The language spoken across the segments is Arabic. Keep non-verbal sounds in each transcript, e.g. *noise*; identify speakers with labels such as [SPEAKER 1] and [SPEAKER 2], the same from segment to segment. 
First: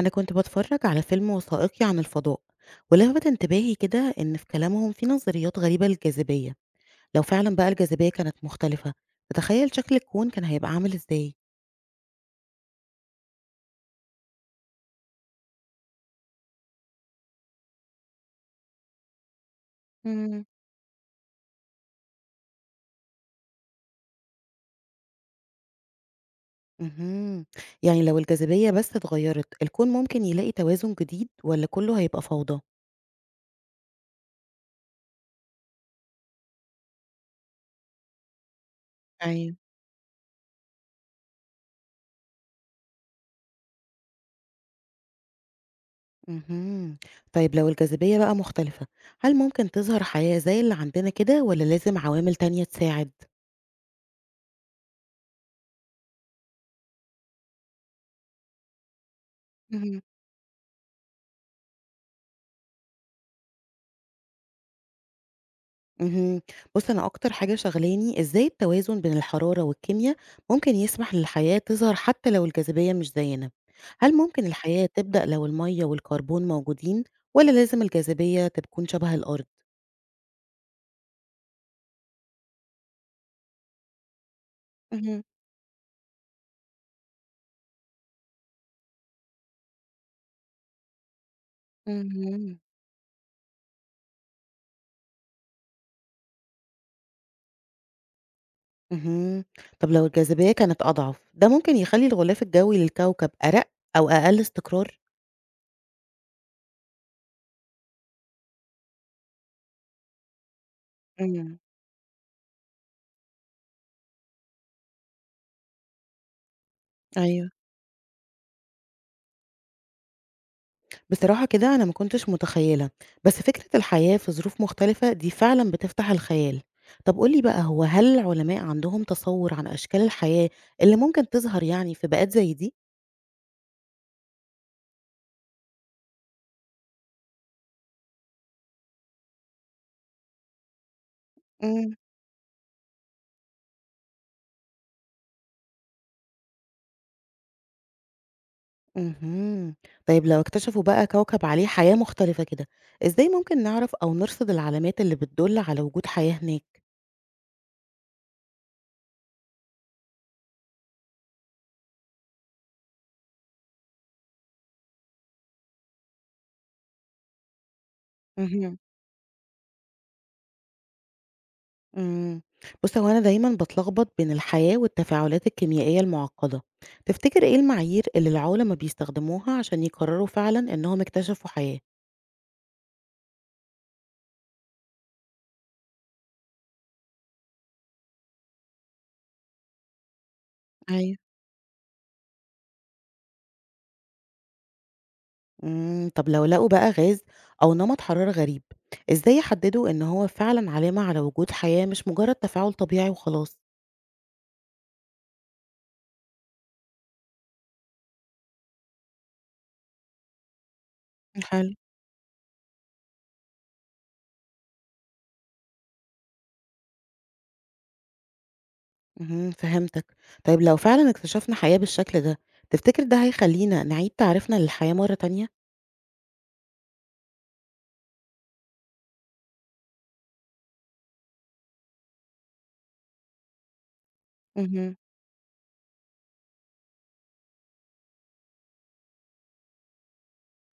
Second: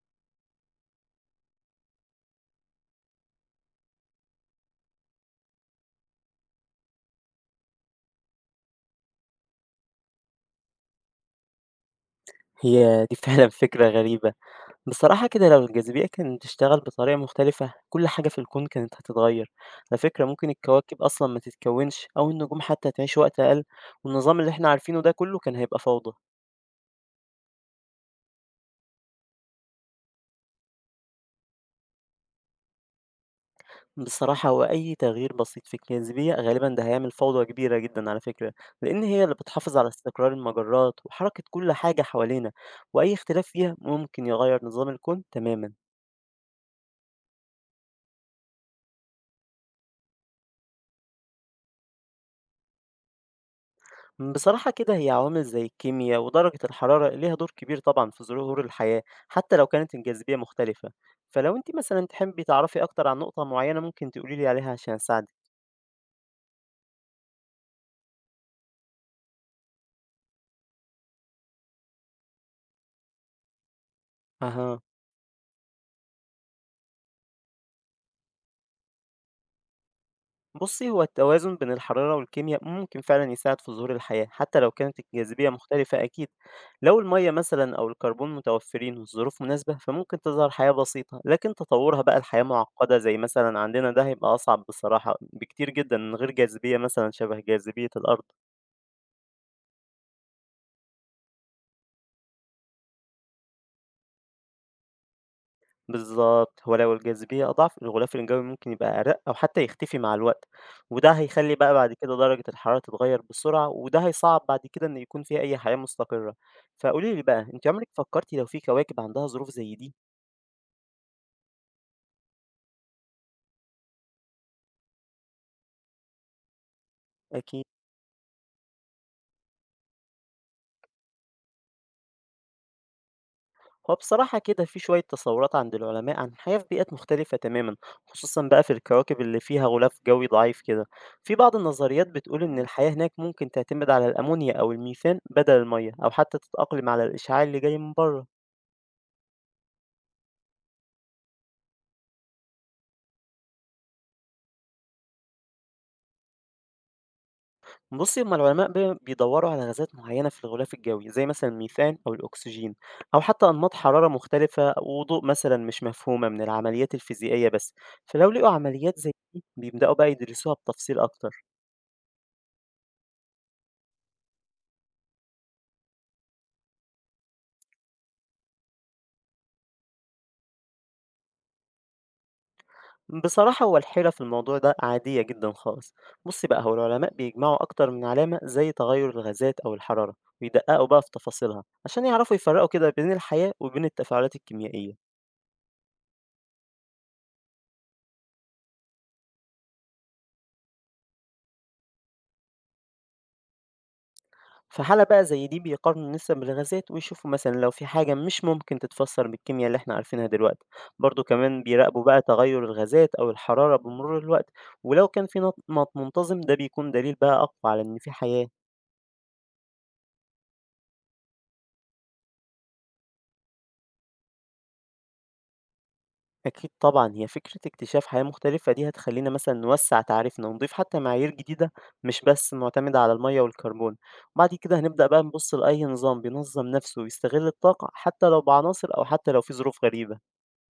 [SPEAKER 1] أنا كنت بتفرج على فيلم وثائقي عن الفضاء، ولفت انتباهي كده إن في كلامهم في نظريات غريبة للجاذبية. لو فعلا بقى الجاذبية كانت مختلفة، تتخيل شكل الكون كان هيبقى عامل إزاي؟
[SPEAKER 2] هي دي فعلًا *laughs* فكرة غريبة. بصراحة كده لو الجاذبية كانت تشتغل بطريقة مختلفة، كل حاجة في الكون كانت هتتغير. على فكرة
[SPEAKER 1] مم.
[SPEAKER 2] ممكن الكواكب أصلًا ما تتكوِّنش أو النجوم حتى تعيش وقت أقل، والنظام اللي إحنا عارفينه ده كله كان هيبقى فوضى.
[SPEAKER 1] مهم. يعني لو الجاذبية بس اتغيرت الكون ممكن يلاقي توازن جديد ولا كله هيبقى فوضى؟
[SPEAKER 2] بصراحة هو أي تغيير بسيط في الجاذبية غالبًا ده هيعمل فوضى كبيرة جدًا على فكرة، لأن هي اللي
[SPEAKER 1] أيوة.
[SPEAKER 2] بتحافظ على استقرار المجرات وحركة كل حاجة حوالينا، وأي اختلاف فيها ممكن يغير نظام الكون تمامًا.
[SPEAKER 1] مهم. طيب لو الجاذبية بقى مختلفة، هل ممكن تظهر حياة زي اللي عندنا كده ولا لازم عوامل تانية تساعد؟
[SPEAKER 2] بصراحة كده هي عوامل زي الكيمياء ودرجة الحرارة ليها دور كبير طبعا في ظهور الحياة حتى لو كانت الجاذبية مختلفة. فلو انت مثلا تحبي تعرفي أكتر عن نقطة معينة ممكن تقوليلي عليها عشان أساعدك.
[SPEAKER 1] اهم. بُص، أنا أكتر حاجة شاغلاني إزاي التوازن بين الحرارة والكيميا ممكن يسمح للحياة تظهر حتى لو الجاذبية مش زينا؟ هل ممكن
[SPEAKER 2] أها.
[SPEAKER 1] الحياة تبدأ لو المَيّة والكربون موجودين ولا لازم الجاذبية تكون شبه الأرض؟
[SPEAKER 2] بصي، هو التوازن بين الحرارة والكيمياء ممكن فعلا يساعد في ظهور الحياة حتى لو كانت
[SPEAKER 1] اهم،
[SPEAKER 2] الجاذبية مختلفة أكيد. لو المية مثلا أو الكربون متوفرين والظروف مناسبة فممكن تظهر حياة بسيطة، لكن تطورها بقى الحياة
[SPEAKER 1] اهم.
[SPEAKER 2] معقدة زي مثلا عندنا ده هيبقى أصعب بصراحة بكتير جدا من غير جاذبية مثلا شبه جاذبية الأرض.
[SPEAKER 1] اهم. طب لو الجاذبية كانت أضعف، ده ممكن يخلّي الغلاف الجوي للكوكب أرَق أو أقل استقرار؟
[SPEAKER 2] بالظبط، هو لو الجاذبية أضعف الغلاف الجوي ممكن يبقى أرق أو حتى يختفي مع الوقت، وده هيخلي
[SPEAKER 1] إمم،
[SPEAKER 2] بقى بعد كده درجة الحرارة تتغير بسرعة، وده هيصعب بعد كده إن يكون فيها أي حياة مستقرة. فقولي لي بقى
[SPEAKER 1] أيوه.
[SPEAKER 2] أنت عمرك فكرتي لو في كواكب عندها ظروف زي دي؟
[SPEAKER 1] بصراحة كده أنا ما كنتش متخيلة، بس فكرة الحياة في ظروف مختلفة دي فعلا بتفتح الخيال. طب قولي بقى،
[SPEAKER 2] أكيد.
[SPEAKER 1] هو هل العلماء عندهم تصور عن أشكال الحياة اللي ممكن تظهر يعني في بيئات زي دي؟
[SPEAKER 2] هو بصراحة كده في شوية تصورات عند العلماء عن حياة في بيئات مختلفة تماما، خصوصا بقى في الكواكب اللي فيها غلاف جوي ضعيف كده. في بعض
[SPEAKER 1] مم.
[SPEAKER 2] النظريات بتقول إن الحياة هناك ممكن تعتمد على الأمونيا أو الميثان بدل المية، أو حتى تتأقلم على الإشعاع اللي جاي من بره.
[SPEAKER 1] مهم. طيب لو اكتشفوا بقى كوكب عليه حياة مختلفة كده، إزاي ممكن نعرف أو نرصد العلامات اللي بتدل على وجود حياة
[SPEAKER 2] بُصّي، هُم العلماء بيدوّروا على غازات معيّنة في الغلاف الجوي، زي مثلًا الميثان أو الأكسجين، أو حتى أنماط حرارة مختلفة وضوء مثلًا مش مفهومة من العمليات الفيزيائية بس، فلو لقوا
[SPEAKER 1] هناك؟
[SPEAKER 2] عمليات زي دي بيبدأوا بقى يدرسوها بتفصيل أكتر.
[SPEAKER 1] إمم. بُص، هو أنا دايمًا باتلخبط بين الحياة والتفاعلات الكيميائية المُعقّدة. تفتكر إيه المعايير اللي العُلما بيستخدموها عشان يقرروا فعلًا إنهم اكتشفوا حياة؟
[SPEAKER 2] بصراحة هو الحيرة في الموضوع ده عادية جدًا خالص. بُصّي بقى، هو العلماء بيجمعوا أكتر من علامة زي تغيُّر الغازات أو الحرارة، ويدققوا بقى في
[SPEAKER 1] أيوه.
[SPEAKER 2] تفاصيلها عشان يعرفوا يفرّقوا كده بين الحياة وبين التفاعلات الكيميائية.
[SPEAKER 1] طب لو لقوا بقى غاز أو نمط حرارة غريب، إزاي يحددوا إن هو فعلًا علامة على وجود حياة مش مجرد تفاعل طبيعي وخلاص؟
[SPEAKER 2] في حالة بقى زي دي بيقارنوا نسب الغازات ويشوفوا مثلا لو في حاجة مش ممكن تتفسر بالكيمياء اللي احنا عارفينها دلوقتي. برضو كمان
[SPEAKER 1] حلو.
[SPEAKER 2] بيراقبوا بقى تغير الغازات أو الحرارة بمرور الوقت، ولو كان في نمط منتظم ده بيكون دليل بقى أقوى على إن في حياة.
[SPEAKER 1] اهم، فهمتك. طيب لو فعلًا اكتشفنا حياة بالشكل ده، تفتكر ده هيخلّينا نعيد تعريفنا للحياة مرّة تانية؟
[SPEAKER 2] أكيد طبعا، هي فكرة اكتشاف حياة مختلفة دي هتخلينا مثلا نوسع تعريفنا ونضيف حتى معايير جديدة، مش بس معتمدة على المية والكربون. وبعد كده
[SPEAKER 1] اهم.
[SPEAKER 2] هنبدأ بقى نبص لأي نظام بينظم نفسه ويستغل الطاقة حتى لو بعناصر أو حتى لو في ظروف غريبة.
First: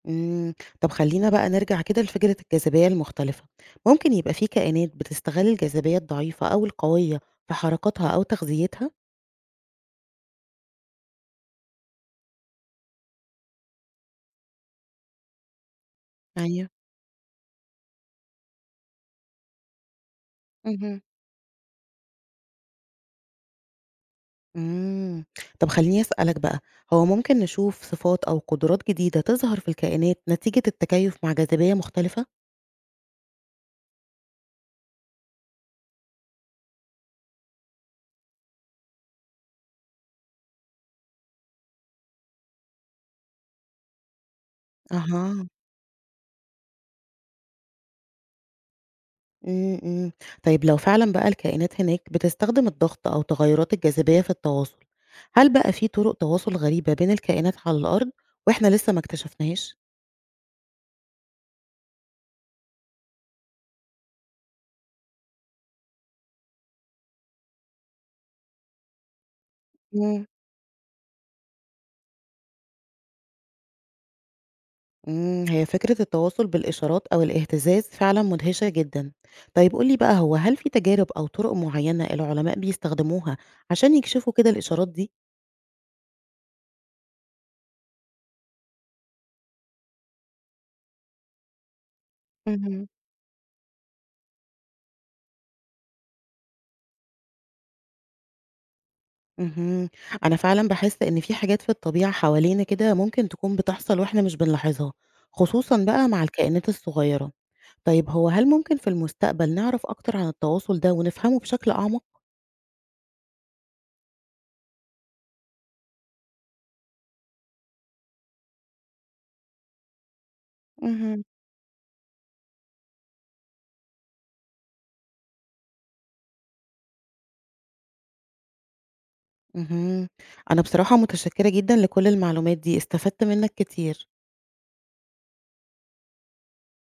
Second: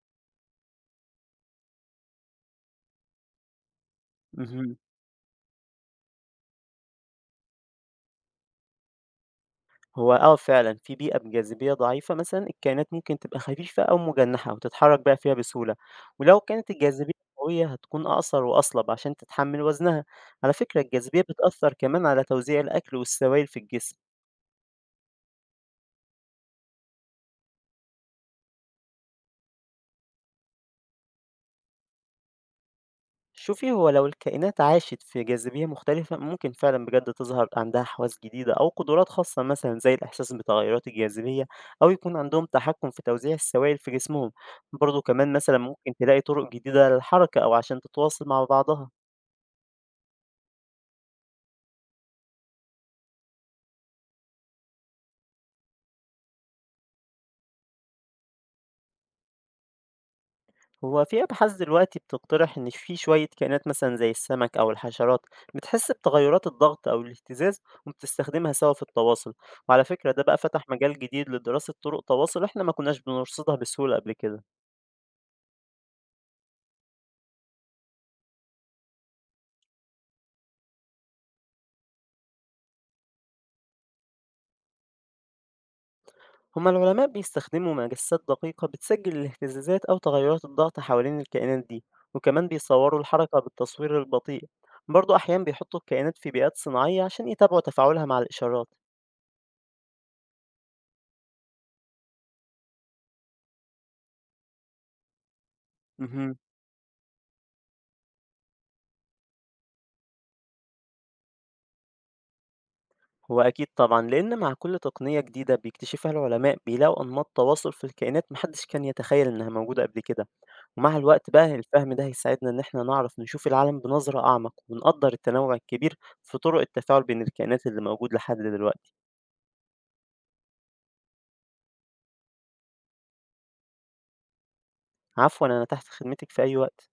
[SPEAKER 1] إمم، طب خلّينا بقى نرجع كده لفكرة الجاذبية المختلفة، ممكن يبقى في
[SPEAKER 2] مهم.
[SPEAKER 1] كائنات بتستغل الجاذبية الضعيفة أو القوية في حركاتها أو تغذيتها؟
[SPEAKER 2] هو آه فعلًا، في بيئة بجاذبية ضعيفة مثلًا الكائنات ممكن تبقى خفيفة أو مجنحة وتتحرك بقى فيها بسهولة، ولو كانت
[SPEAKER 1] أيوه،
[SPEAKER 2] الجاذبية قوية هتكون أقصر وأصلب عشان تتحمل وزنها. على فكرة
[SPEAKER 1] اهم.
[SPEAKER 2] الجاذبية بتأثر كمان على توزيع الأكل والسوائل في الجسم.
[SPEAKER 1] إمم، طب خلّيني أسألك بقى، هو ممكن نشوف صفات أو قدرات جديدة تظهر في الكائنات نتيجة التكيف مع جاذبية مختلفة؟
[SPEAKER 2] شوفي، هو لو الكائنات عاشت في جاذبية مختلفة ممكن فعلًا بجد تظهر عندها حواس جديدة أو قدرات خاصة مثلًا زي الإحساس بتغيرات الجاذبية، أو يكون عندهم تحكم في توزيع السوائل في جسمهم. برضه كمان
[SPEAKER 1] أها.
[SPEAKER 2] مثلًا ممكن تلاقي طرق جديدة للحركة أو عشان تتواصل مع بعضها.
[SPEAKER 1] إمم، إمم، طيب لو فعلًا بقى الكائنات هناك بتستخدم الضغط أو تغيرات الجاذبية في التواصل، هل بقى في طرق تواصل غريبة بين الكائنات على الأرض وإحنا لسه ما اكتشفناهاش؟
[SPEAKER 2] هو في أبحاث دلوقتي بتقترح إن في شوية كائنات مثلا زي السمك أو الحشرات بتحس بتغيرات الضغط أو الاهتزاز وبتستخدمها سوا في التواصل، وعلى فكرة ده
[SPEAKER 1] إمم،
[SPEAKER 2] بقى فتح مجال جديد لدراسة طرق تواصل إحنا ما كناش بنرصدها بسهولة قبل كده.
[SPEAKER 1] إمم، هي فكرة التواصل بالإشارات أو الاهتزاز فعلًا مدهشة جدًا. طيب قُل لي بقى، هو هل في تجارب أو طرق معيّنة العلماء بيستخدموها عشان يكشفوا كده الإشارات دي؟
[SPEAKER 2] هما العلماء بيستخدموا مجسات دقيقة بتسجل الاهتزازات أو تغيرات الضغط حوالين الكائنات دي، وكمان
[SPEAKER 1] اهم.
[SPEAKER 2] بيصوروا الحركة بالتصوير البطيء. برضه أحيانا بيحطوا الكائنات في بيئات صناعية عشان يتابعوا تفاعلها مع الإشارات.
[SPEAKER 1] اهم، أنا فعلًا باحس إن في حاجات في الطبيعة حوالينا كده ممكن تكون بتحصل وإحنا مش بنلاحظها، خصوصًا بقى مع
[SPEAKER 2] مهم.
[SPEAKER 1] الكائنات الصغيرة. طيب هو هل ممكن في المستقبل نعرف أكتر عن التواصل ده ونفهمه بشكل أعمق؟
[SPEAKER 2] هو أكيد طبعًا، لأن مع كل تقنية جديدة بيكتشفها العلماء بيلاقوا أنماط تواصل في الكائنات ما حدش كان يتخيل إنها موجودة قبل كده، ومع
[SPEAKER 1] اهم.
[SPEAKER 2] الوقت بقى الفهم ده هيساعدنا إن إحنا نعرف نشوف العالم بنظرة أعمق، ونقدر التنوع الكبير في طرق التفاعل بين الكائنات اللي موجود لحد دلوقتي.
[SPEAKER 1] اهم، أنا بصراحة متشكرة جدًا لكل المعلومات دي، استفدت منك كتير.
[SPEAKER 2] عفوًا، أنا تحت خدمتك في أي وقت.